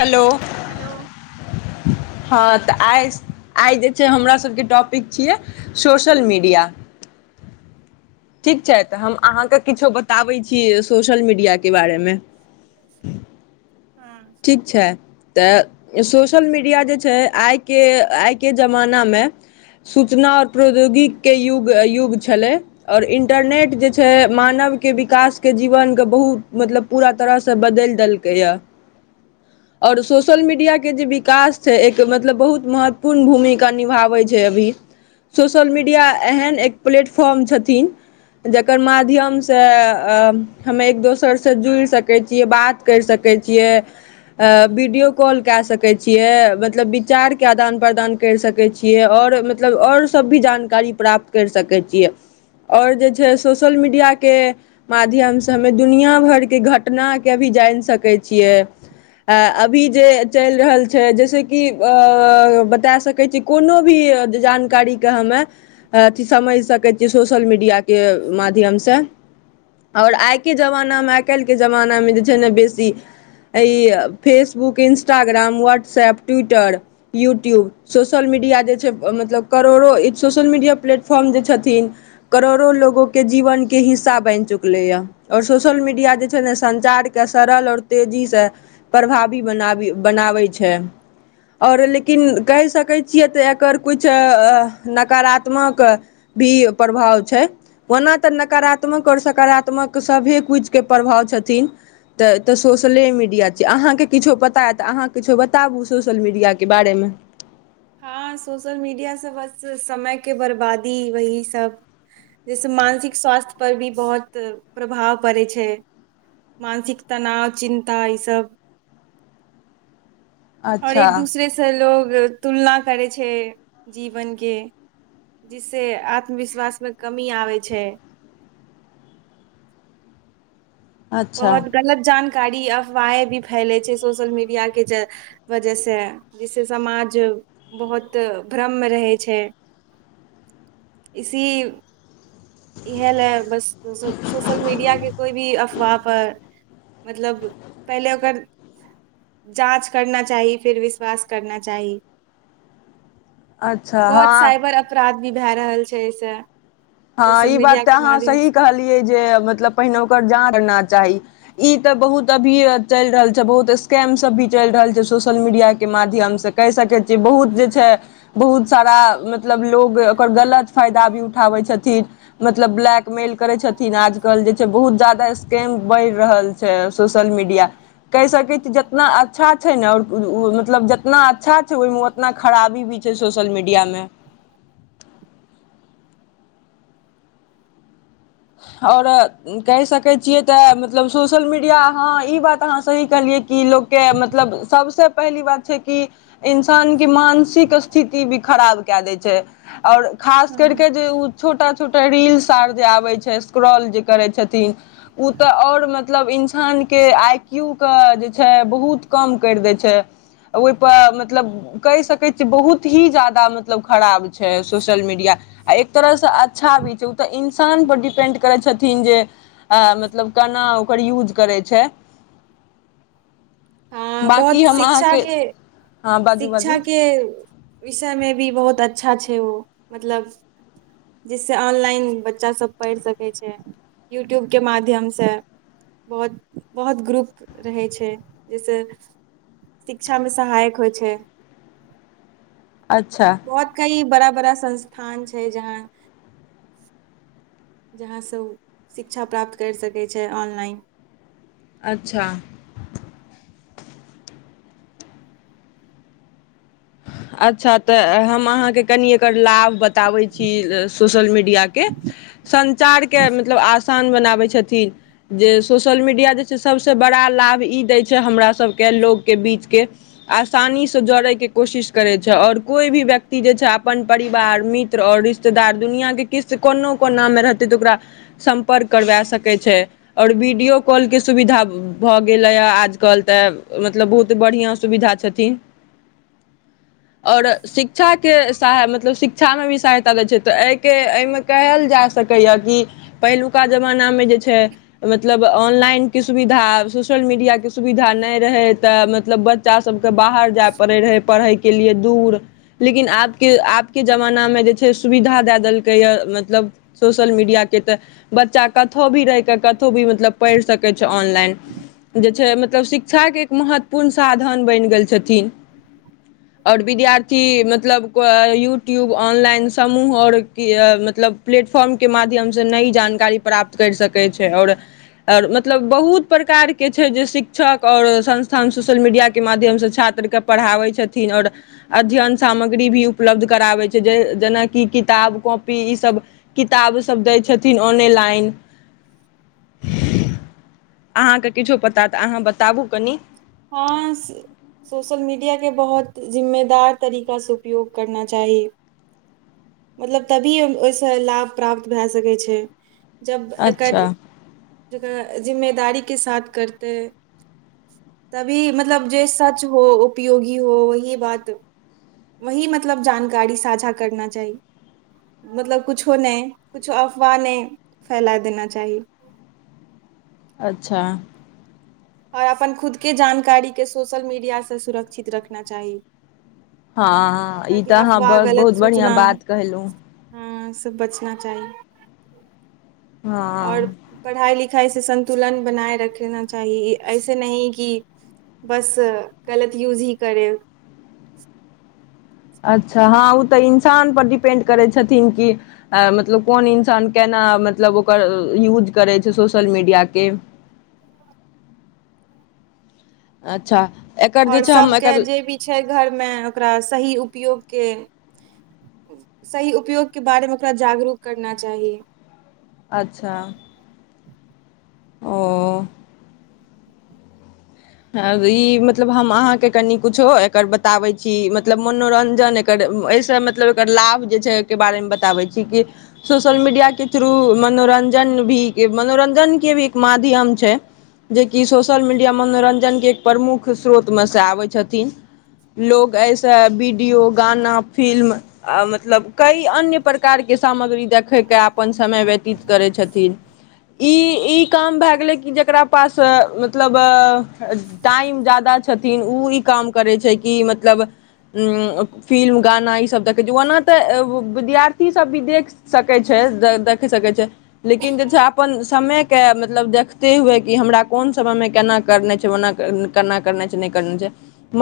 hello hello हँ तऽ आइ आइ जे छै हमराासके टॉपिक छियै सोशल मीडिया ठीक छै तऽ हम अहाँके किछो बताबै छी सोशल मीडियाक के बारेमे हँ ठीक छै तऽ सोशल मीडिया जे छै आइके आइके जमानामे सूचना आओर प्रौद्योगिक के युग छलै आओर इन्टरनेट जे छै मानव विकासके जीवनके बहुत मतलब पूरा तरहसँ बदलि देलकैए य आओर सोशल मीडियाके जे विकास छै एक मतलब बहुत महत्वपूर्ण भूमिका निभाबै छै अभी सोशल मीडिया एहन एक प्लेटफॉर्म छथिन जकर माध्यमसँ ह एक दोसरसँ जुड़ि सकैत छीयै बात करि सकै कै छियै अ वीडियो कॉल कए सकैत छियै मतलब विचार के आदान प्रदान कर सकैत छियै आओर मतलब आओर सब भी जानकारी प्राप्त कर सकय छियै आओर जे छै सोशल मीडिय के माध्यमसँ हमे दुनिया भरके घटना के अभी जानि सकै छियै अ अभी जे चलि रहल छै जैसेक कि अ बता सकै छी कोनो भी जानकारी के हमे अथी समझ सकै छियै सोशल मीडिया के के माध्यमसँ आओर आइके जमानामे आइ काल्हिके जमानामे जे छै ने बेसी Facebook Instagram WhatsApp Twitter YouTube social media जे छै मतलब करोड़ो सोशल मीडिया प्लेटफॉर्म जे छथिन करोड़ो लोग के जीवन के हिस्सा बनि चुकले या और सोशल मीडिया जे छै ने संचार के सरल और तेजी से प्रभावी बनाबी बनाबै छै आओर लेकिन कहि सकै छियै तऽ एकर किछु नकारात्मक भी प्रभाव छै ओना ते नकारात्मक और सकारात्मक सबे कुछ के प्रभाव छै छथिन तऽ एतऽ सोशले मिड अहाँकेँ किछो पता ये तऽ अहाँ किछो बताबू सोशल मीडियाके बारेमे हँ सोशल मीडिया से बस समयके बर्बादी वही सब जहिसँ मानसिक स्वास्थ्य पर भी बहुत प्रभाव पड़ै छै मानसिक तनाव चिन्ता ई सभ आओर अच्छा एक दूसरेसँ लोग तुलना करय छै जीवनके जिससे आत्मविश्वासमे कमी आबै छै अच्छा बहुत गलत जानकारी कारी अफवाहें भी फैले छै सोशल मीडिया के वजह से जिससे समाज बहुत भ्रममे रहय छै ह इसीव इहए लए बस सोशल सोशल मीडिया के कोइ भी वा पर मतलब पहिले ओकर जाँच करना चाही फेर विश्वास करना चाही अच्छा बहोत हँ साइबर अपराध भी भए रहल छै एहिसँ हँ सोशल ई बात मीडिया ते के अहाँ माध्यम सही से कहलियै जे मतलब पहिने ओकर जाँच करना चाही ई तऽ बहुत अभी चलि रहल छै बहुत स्कैम सब भी चलि रहल छै सोशल मीडिया के माध्यमसँ कहि सकैय छिय बहुत जे छै बहुत सारा मतलब लोग ओकर गलत फायदा दादी उठाबै छथि थि मतलब ब्लैकमेल करे छथिन आजकल जे छै बहुत ज्यादा स्कैम बढ़ि रहल छै सोशल मीडिया कहि सकैय छी जितना अच्छा छै ने ओ मतलब जतना अच्छा छै ओहिमे उतना खराबी भी छै सोशल मीडियामे आओर कहि सकैत छियै तऽ मतलब सोशल मीडिया हँ ई बात अहाँ सही कहलियै कि लोकके मतलब सबसँ पहली बात छै कि इंसान के मानसिक स्थिति भी खराब कए दै छै आउर खास करि के जे उ छोटा छोटा रील्स आर जे आबे छै स्क्राल जे करै छथिन उ तऽ आउर मतलब इंसानके आई क्यू कऽ जे जे छै बहुत कम करि दै छै ओहि पर मतलब कहि सकैत छी बहुत ही ज्यादा मतलब खराब छै सोशल मीडिया आ एक तरहसँ अच्छा भी छै ओ तऽ इन्सान डिप पेन्ड करै छथिन जे आं मतलब केना ओकर यूज करै छै आँ बाँकी बहुत हम शिक्षा अहाँके के हँ बाजू शिक्षा बाजू के विषयमे भी बहुत अच्छा छै ओ मतलब जिससे ऑनलाइन बच्चा सभ पढ़ि सकै छै यूट्यूबके माध्यमसे बहुत बहुत ग्रुप रहय छै जहिसँ शिक्षामे सहायक होइ छै अच्छा बहुत कई बड़ा- बड़ा संस्थान छै जहाँ जहाँसँ ओऽ शिक्षा प्राप्त करि सकैय छै ऑनलाइन अच्छा हहहह अच्छा तऽ हम अहाँके कनि एकर लाभ बताबैत छी सोशल मीडियाके संचार के मतलब आ स आसान बनाबै छथिन जे सोशल मीडिया जे छै सबसँ बड़ा लाभ ई दै छै हमरा सबके लोकके बीचके आसानीसँ जोड़ैके कोशिश करैत छै आओर कोई भी व्यक्ति जे छै अपन परिवार मित्र आओर रिश्तेदार दुनियाँके किस्त कोनो कोना मे रहतै तऽ ओकरा सम्पर्क करबे सकैत छै आओर वीडियो कॉल के सुविधा अब भऽ गेलै आजकल तऽ मतलब बहुत बढ़ियाँ सुविधा छथिन [inaudible] ओर शिक्षाके के सहाय मतलब शिक्षा मे भी सहायता लै छै तऽ एहिके एहिमे कहल जाय सकैए कि पहिलुका जमानामे जे छै मतलब ऑनलाइन के सुविधा सु सोशल मीडिया के सुविधा नहि रहै तऽ मतलब बच्चा सबके बाहर जाय पड़ैय रहय पढ़यके लिए दूर लेकिन आबके आबके जमानामे जे छै सुविधा दए देलकै य मतलब सोशल मीडिया के त बच्चा कतहो भी रहि के कतहो भी मतलब पढ़ सकैत च ऑनलाइन जे छै मतलब शिक्षाके एक महत्वपूर्ण साधन बन गेल छथिन और विद्यार्थी मतलब यूट्यूब ऑनलाइन समूह और कि मतलब प्ले प्लेटफॉर्म के माध्यम से नई जानकारी प्राप्त करि सकैय छै आओर आओर मतलब बहुत प्रकारके छै जे शिक्षक ओर संस्थान सोशल मीडियाक के माध्यमसे छात्र पत्र के पढ़ाबै छथिन ओर अध्ययन सामग्री भी उपलब्ध कराबै छै जेनाकि जेनाकि किताब कॉपी सब किताब सब दै छथिन आनेलाइन अहाँके किछो पता तऽ अहाँ बताबू कनि हाँ सोशल मीडिया के बहुत जिम्मेदार तरीकासे उपयोग करना चाही मतलब तभी ओहिसे लाभ प्राप्त भए सकैय छै जब एकर अच्छा जकरा जिम्मेदारीके साथ करतय तभी मतलब जे सच हो उपयोगी हो वही बात वही मतलब जानकारी साझा करना चाही मतलब कुछो नहि कुछो अफवाह नहि फैला देना चाही अच्छा ओर अपन खुदके जानकारीके सोशल मीडियासे सुरक्षित रखना चाही हँ ई ताकि तऽ अहाँ अफवाह बहुत गलत बहुत बढ़िआँ सूचना बात कहलहुँ ह्म बचना चाही ओर हँ पढ़ाई लि खाई संन्तुलन बनाए रखना चाही ऐसे नहि कि बस गलत यूज ही करे [inaudible] अच्छा हाँ उ तऽ इन्सान पर डिपेंड करै छथिन कि मतलब कोन इन्सान केना हाँ मतलब ओकर युज करय छै सोसल मिडिया के अच्छा एकर जे आओर छै हम सबके एकर जे भी छै घरमे ओकरा सही उपयोग के सही उपयोगके बारेमे ओकरा जागरूक करना चाही अच्छा ओ ई मतलब हम अहाँके कनि कुछो एकर बताबै छी मतलब मनोरंजन एकर ऐसे मतलब एकर लाभ जे छै ओइके बारे मे छी की सोशलमीडिया के थ्रू मनोरंजन रञजन भी मनोरञजन के भी एक माध्यम छै जेकि सोशल मीडिया मनोरं जनके एक प्रमुख स्रोतमे से आबै छथिन लोग एहिसे वीडियो गाना फिल्म मतलब कई अन्य प्रकारके सामग्री देखैयके अपन समय व्यतीत करैय छथिन ई ई काम भए गेलैय कि जेकरा पास मतलब टाइम ज्यादा छथिन ओ ई काम करैय छै कि मतलब उ फिल्म गाना ई सब देखे छै ओना तऽ विद्यार्थी सब भी देख सकैत छैथ देख सकैत छै लेकिन जे छै अपन समयके मतलब देखते हुए कि हमरा कोन समयमे केना करना छै ओना केना करना छै नहि करना छै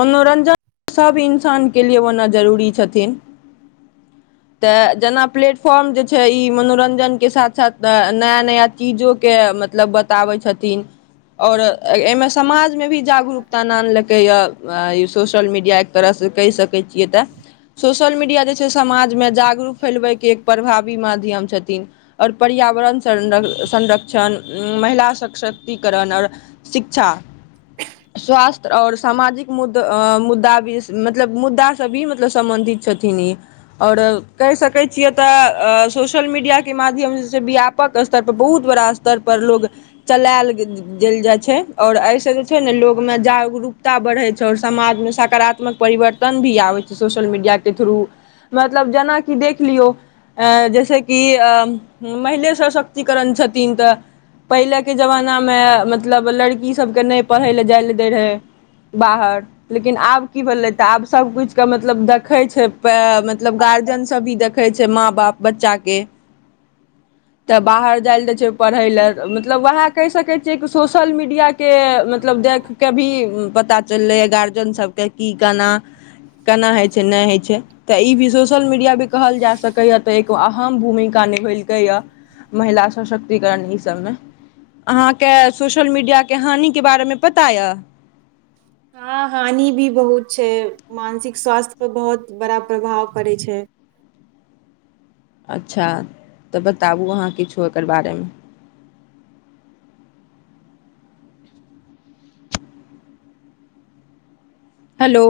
मनोरञ्जन ओ सब इन्सानके लिए होना जरूरी छथिन तऽ जेना प्लेटफॉर्म जे छै ई मनोरञ्जनके साथ साथ नया नया चीजोके [unintelligible] समाजमे भी जागरूकता नानलकैए ई सोशल मीडिया एक तरहसँ कहि सकै छियै तऽ सोशल मीडिया जे छै समाजमे जागरूक फैलबैके एक प्रभावी माध्यम छथिन आओर पर पर्यावरण संर संरक्षण महिला सशक्तिकरण आओर शिक्षा स्वास्थय आओर सामाजिक मुद्दा मुद्दा भी मतलब मुद्दाँ भी सम्बन्धित छथिन ई आओर कहि सकै छियै तऽ सोशल मीडियाके माध्यम जे छै व्यापक स्तर परर बहुत बड़ा स्तर पर लोको चलायल देल जाइ छै और आइ जे छै ने लोग मे जागरूकता बढ़ै छै आओर समाज मे सकारात्मक परिवर्तन भी आबैय छै सोशल मीडियल थ्रू जेना कि देख लियो अ जैसेकि अ महिले सशक्तिकरण छथिन तऽ पहिलेके जमानामे मतलब लड़कीसभकेँ नहि पढ़य लेलए जाय लए दैय रहैय बाहर लेकिन आब की भेलै तऽ आब सभ किछुके मतलब देखै छै मतलब गाजन सभ भी देखै छै माँ बाप बच्चाक तऽ बाहर जा छै पढ़ैलए मतलब वएहा कहि सकै छियै कि सोशल मीडियााक के मतलब देख के भी पता चललै ह गार्जियन सबके की केान केना होइ छै नहि होइ छै तऽ ई भी सोशल मीडिया भी कहल जा सकैए तऽ एको अहम भूमिका महिला सशक्तिकरण ई सबमे अहाँके सोशल मीडियाके हानिके बारेमे पता यए हँ हानि भी बहुत छै मानसिक स्वास्थ्य पर बहुत बड़ा प्रभाव पड़ैत छै [inaudible] अच्छा तऽ बताबू अहाँ किछो एकर बारेमे हेलो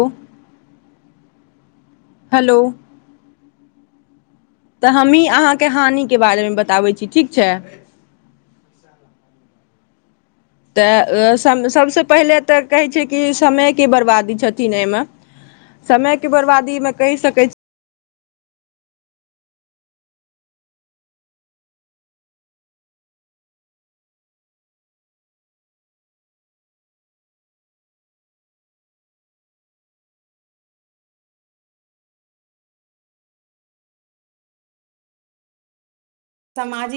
हेलो तऽ हमही अहाँके हानिके बारेमे बताबै छी ठीक छै विशाल तऽ सम सभसँ पहिले तऽ कहै छै कि समयके बरबादी छथिन एहिमे समयके बर्बादीमे कहि सकैत छी सामाजिक